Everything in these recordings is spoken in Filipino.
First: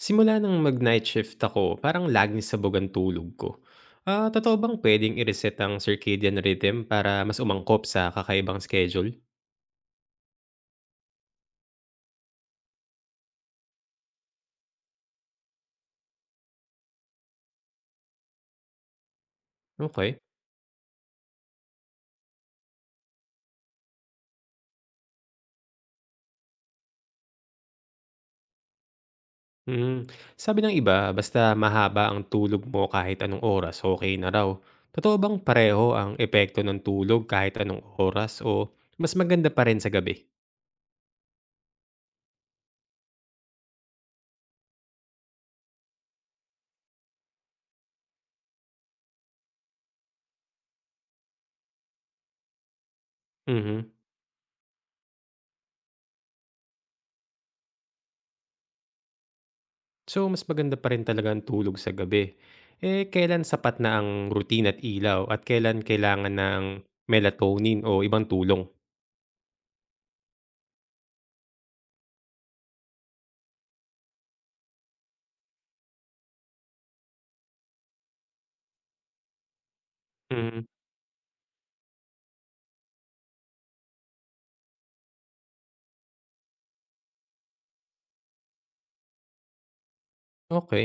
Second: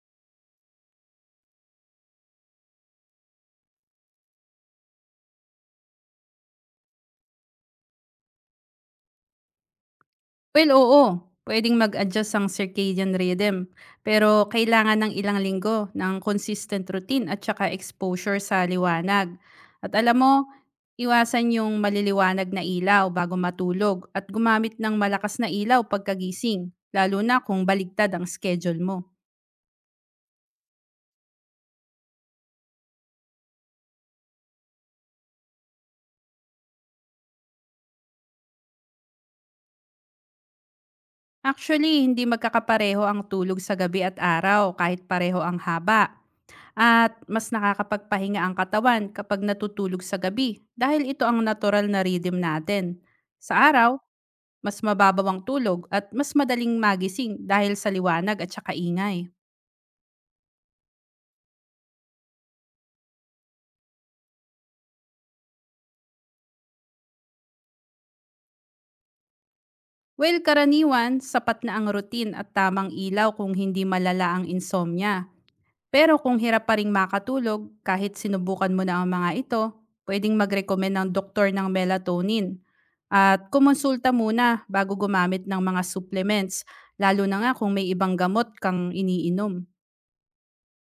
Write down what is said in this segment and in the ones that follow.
Simula nang mag-night shift ako, parang laging sabog ang tulog ko. Ah, totoo bang pwedeng i-reset ang circadian rhythm para mas umangkop sa kakaibang schedule? Well, oo. Pwedeng mag-adjust ang circadian rhythm, pero kailangan ng ilang linggo ng consistent routine at saka exposure sa liwanag. At alam Okay. mo, iwasan yung maliliwanag na ilaw bago matulog at gumamit ng malakas na ilaw pagkagising, lalo na kung baligtad ang schedule mo. Hmm. Sabi ng iba, basta mahaba ang tulog mo kahit anong oras, okay na raw. Totoo bang pareho ang epekto ng tulog kahit anong oras o mas maganda pa rin sa gabi? Actually, hindi magkakapareho ang tulog sa gabi at araw kahit pareho ang haba. At mas nakakapagpahinga ang katawan kapag natutulog sa gabi dahil ito ang natural na rhythm natin. Sa Mhm. araw, mas mababaw ang tulog at mas madaling magising dahil sa liwanag at saka ingay. So, mas maganda pa rin talaga ang tulog sa gabi. Eh, kailan sapat na ang routine at ilaw at kailan kailangan ng melatonin o ibang tulong? Well, karaniwan, sapat na ang routine at tamang ilaw kung hindi malala ang insomnia. Pero kung hirap pa rin makatulog, kahit sinubukan mo na ang mga ito, pwedeng Mm, mag-recommend ng doktor ng melatonin. At kumonsulta muna bago gumamit ng mga supplements, lalo na nga kung may ibang gamot kang iniinom. okey.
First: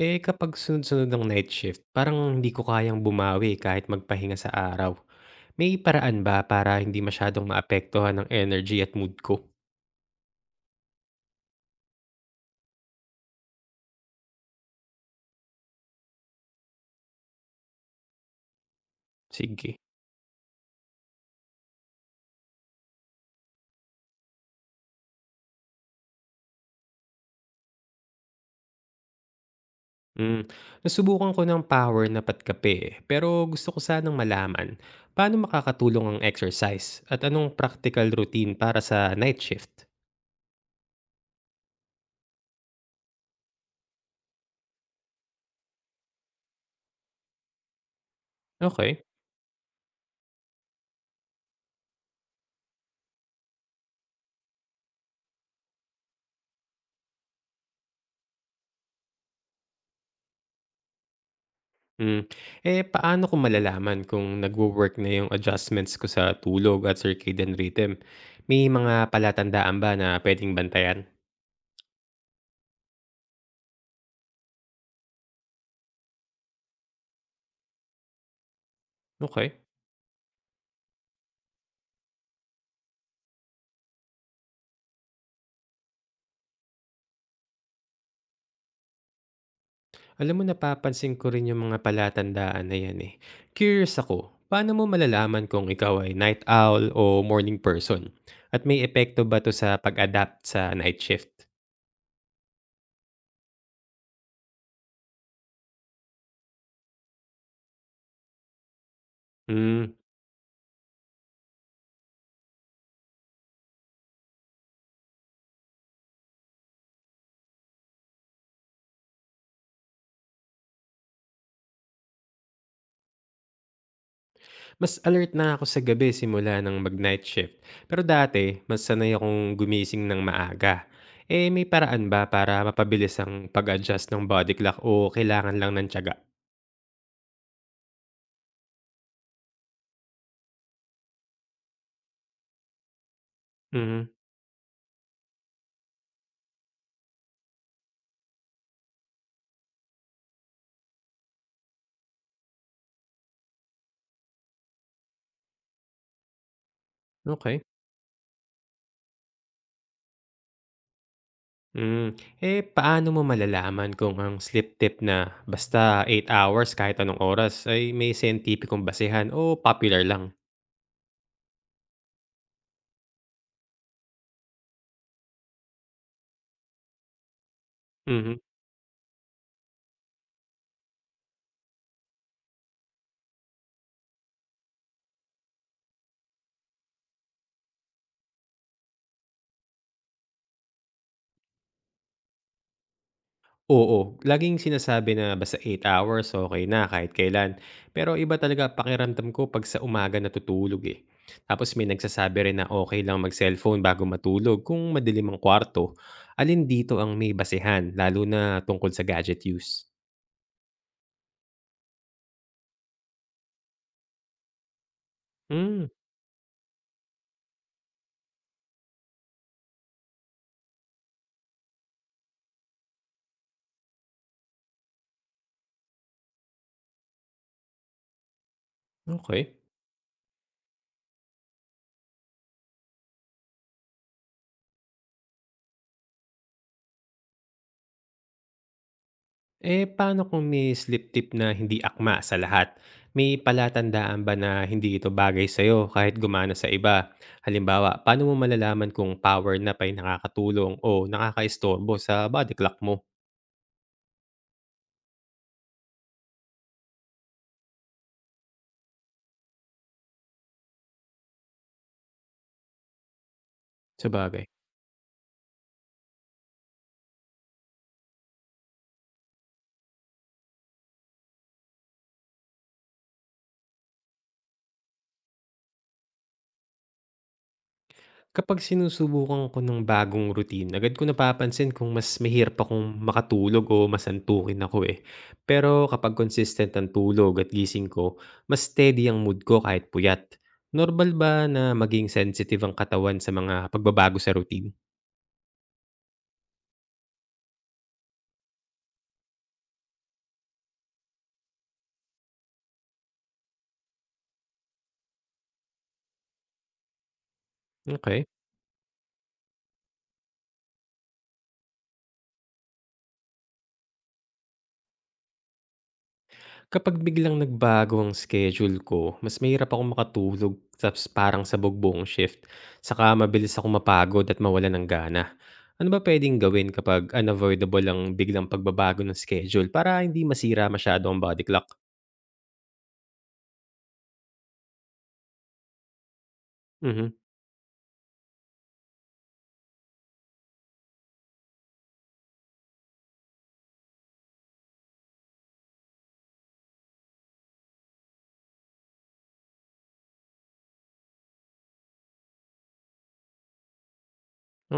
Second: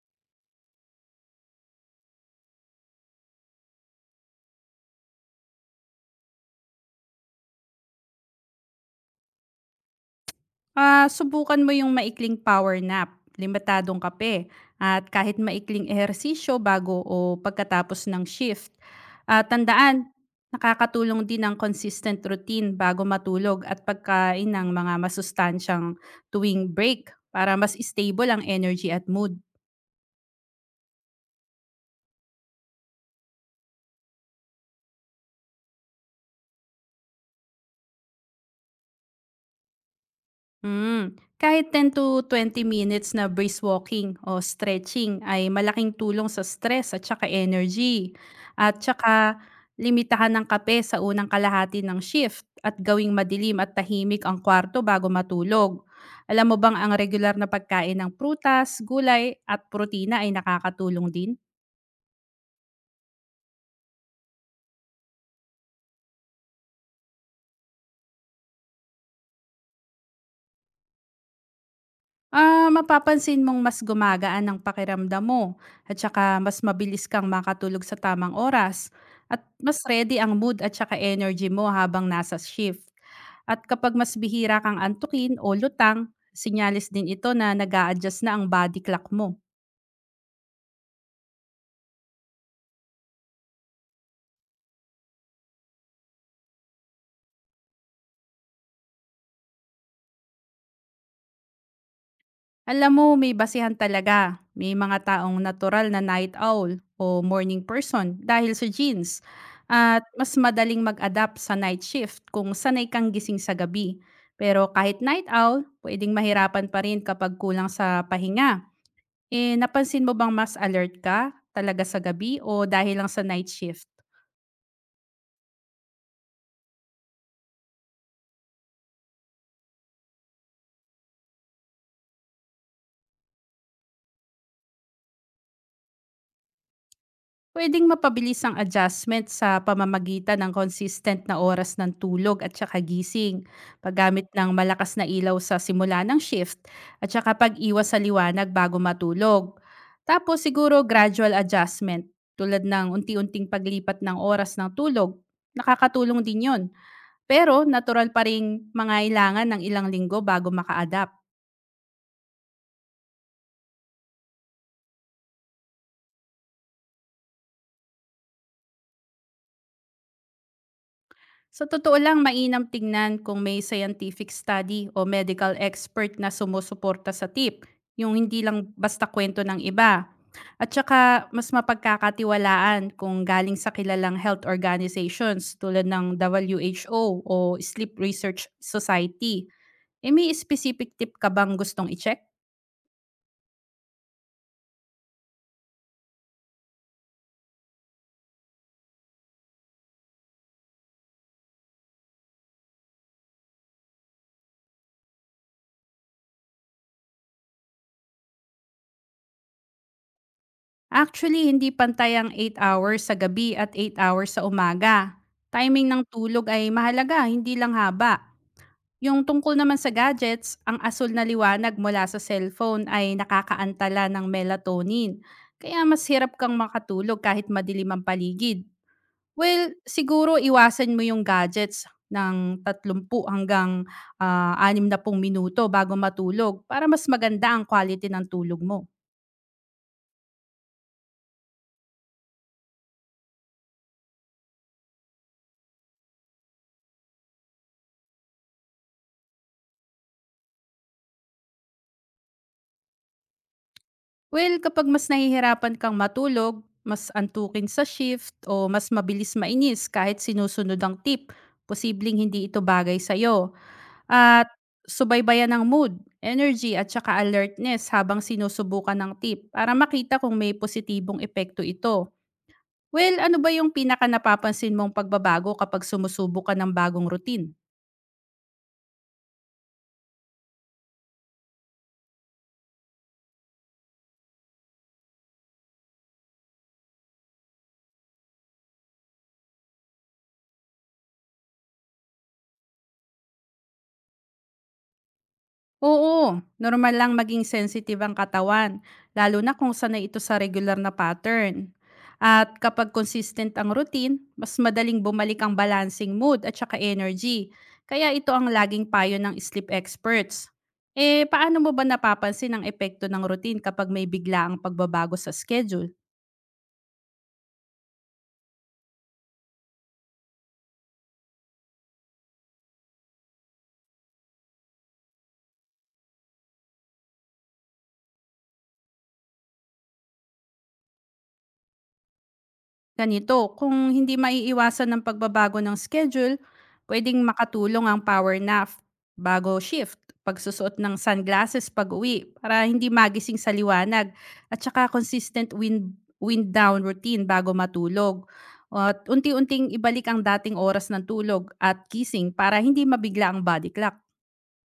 Eh, kapag sunod-sunod ng night shift, parang hindi ko kayang bumawi kahit magpahinga sa araw. May paraan ba para hindi masyadong maapektuhan ng energy at mood ko? Ah, subukan mo yung maikling power nap, limitadong kape, at kahit maikling ehersisyo bago o pagkatapos ng shift. At Sige. tandaan, nakakatulong din ang consistent routine bago matulog at pagkain ng mga masustansyang tuwing break para mas stable ang energy at mood. Hmm, Nasubukan ko ng power na patkape eh, pero gusto ko sanang malaman paano makakatulong ang exercise at anong practical routine para sa night shift. Hmm, kahit 10 to 20 minutes na brisk walking o stretching ay malaking tulong sa stress at saka energy. At Okay. saka limitahan ng kape sa unang kalahati ng shift at gawing madilim at tahimik ang kwarto bago matulog. Alam mo bang ang regular na pagkain ng prutas, gulay at protina ay nakakatulong din? Hmm. Eh, paano ko malalaman kung nagwo-work na yung adjustments ko sa tulog at circadian rhythm? May mga palatandaan ba na pwedeng bantayan? Ah, mapapansin mong mas gumagaan ang pakiramdam mo at saka mas mabilis kang makatulog sa tamang oras at Okay. mas ready ang mood at saka energy mo habang nasa shift. At kapag mas bihira kang antukin o lutang, sinyalis din ito na nag adjust na ang body clock mo. Alam mo, napapansin ko rin yung mga palatandaan na yan, eh. Curious ako, paano mo malalaman kung ikaw ay night owl o morning person? At may epekto ba 'to sa pag-adapt sa night shift? Alam mo, may basihan talaga. May mga taong natural na night owl o morning person dahil sa genes. Hmm, At mas madaling mag-adapt sa night shift kung sanay kang gising sa gabi. Pero kahit night owl, pwedeng mahirapan pa rin kapag kulang sa pahinga. Eh, napansin mo bang mas alert ka talaga sa gabi o dahil lang sa night shift? Mas alert na ako sa gabi simula ng mag-night shift. Pero dati, mas sanay akong gumising ng maaga. Eh, may paraan ba para mapabilis ang pag-adjust ng body clock o kailangan lang ng tiyaga? Puwedeng mapabilis ang adjustment sa pamamagitan ng consistent na oras ng tulog at saka gising, Mhm, paggamit ng malakas na ilaw sa simula ng shift, at saka pag-iwas sa liwanag bago matulog. Tapos siguro gradual adjustment tulad ng unti-unting paglipat ng oras ng tulog, nakakatulong din yon. okey. Pero natural pa rin mga ilangan ng ilang linggo bago maka-adapt. Hmm, eh, paano mo malalaman kung ang sleep tip na basta 8 hours kahit anong oras ay may siyentipikong basehan o popular lang? Sa totoo lang, mainam tingnan kung may scientific study o medical expert na sumusuporta sa tip, yung Mhm. hindi lang basta kwento ng iba. At saka, mas mapagkakatiwalaan kung galing sa kilalang health organizations tulad ng WHO o o Sleep Research Society. E may specific tip ka bang gustong i-check? Oo, laging sinasabi na basta 8 hours okay na kahit kailan. Pero iba talaga pakiramdam ko 'pag sa umaga natutulog, eh. Tapos may nagsasabi rin na okay lang mag-cellphone bago matulog kung madilim ang kwarto. Alin dito ang may basehan lalo na tungkol sa gadget use? Actually, hindi pantay ang 8 hours sa gabi at 8 hours sa umaga. Hmm, Timing ng tulog ay mahalaga, hindi lang haba. Yung tungkol naman sa gadgets, ang asul na liwanag mula sa cellphone ay nakakaantala ng melatonin. Kaya mas hirap kang makatulog kahit madilim ang paligid. okay. Well, siguro iwasan mo yung gadgets ng 30 hanggang 60 minuto bago matulog para mas maganda ang quality ng tulog mo. Eh, paano kung may slip tip na hindi akma sa lahat? May palatandaan ba na hindi ito bagay sa'yo kahit gumana sa iba? Halimbawa, paano mo malalaman kung power nap ay nakakatulong o nakakaistorbo sa body clock mo? Well, kapag mas nahihirapan kang matulog, mas antukin sa shift o mas mabilis mainis kahit sinusunod ang tip, posibleng hindi ito bagay sa'yo. Sa bagay? At subaybayan ang mood, energy at saka alertness habang sinusubukan ng tip para makita kung may positibong epekto ito. Well, ano ba yung pinaka napapansin mong pagbabago kapag sumusubok ka ng bagong routine? Kapag sinusubukan ko ng bagong routine, agad ko napapansin kung mas mahirap akong makatulog o mas antukin ako eh. Pero kapag consistent ang tulog at gising ko, mas steady ang mood ko kahit puyat. Normal ba na maging sensitive ang katawan sa mga pagbabago sa routine? Oo, normal lang maging sensitive ang katawan, lalo na kung sanay ito sa regular na pattern. At kapag consistent ang routine, mas madaling bumalik ang balancing mood at saka energy. Kaya Okay. ito ang laging payo ng sleep experts. Eh, paano mo ba napapansin ang epekto ng routine kapag may bigla ang pagbabago sa schedule? Kapag biglang nagbago ang schedule ko, mas mahirap akong makatulog tapos parang sabog buong shift. Saka mabilis akong mapagod at mawala ng gana. Ano ba puwedeng gawin kapag unavoidable ang biglang pagbabago ng schedule para hindi masira masyado ang body clock? Ganito, kung hindi maiiwasan ng pagbabago ng schedule, Mhm, pwedeng makatulong ang power nap bago shift, pagsusuot ng sunglasses pag-uwi para hindi magising sa liwanag, at saka consistent wind down routine bago matulog. At unti-unting ibalik ang dating oras ng tulog at kissing para hindi mabigla ang body clock.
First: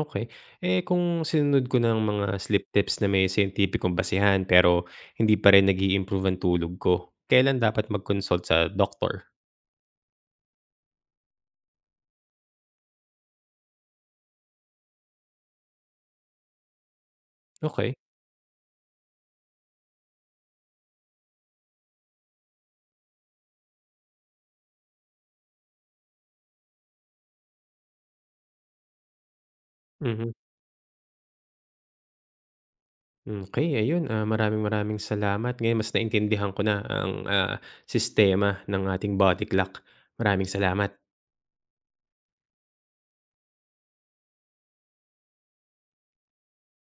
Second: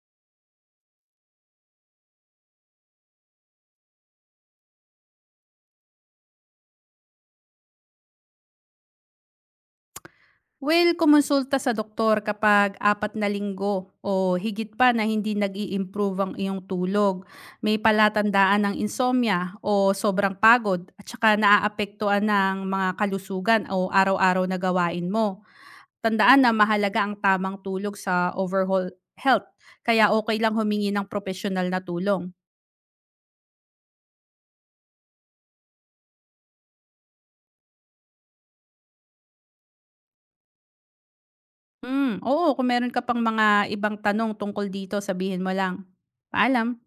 okey. Eh, kung sinunod ko ng mga sleep tips na may siyentipikong basihan pero hindi pa rin nag improve ang tulog ko, kailan dapat mag-consult sa doktor? Well, kumonsulta sa doktor kapag 4 na linggo o higit pa na hindi nag-i-improve ang iyong tulog. May Okay. palatandaan ng insomnia o sobrang pagod at saka naaapektuhan ng mga kalusugan o araw-araw na gawain mo. Tandaan na mahalaga ang tamang tulog sa overall health. Kaya Mhm. okay lang humingi ng profesional na tulong. Okay, ayun, maraming maraming salamat. Ngayon mas naintindihan ko na ang, sistema ng ating body clock. Maraming salamat. Mm, oo, kung meron ka pang mga ibang tanong tungkol dito, sabihin mo lang. Paalam.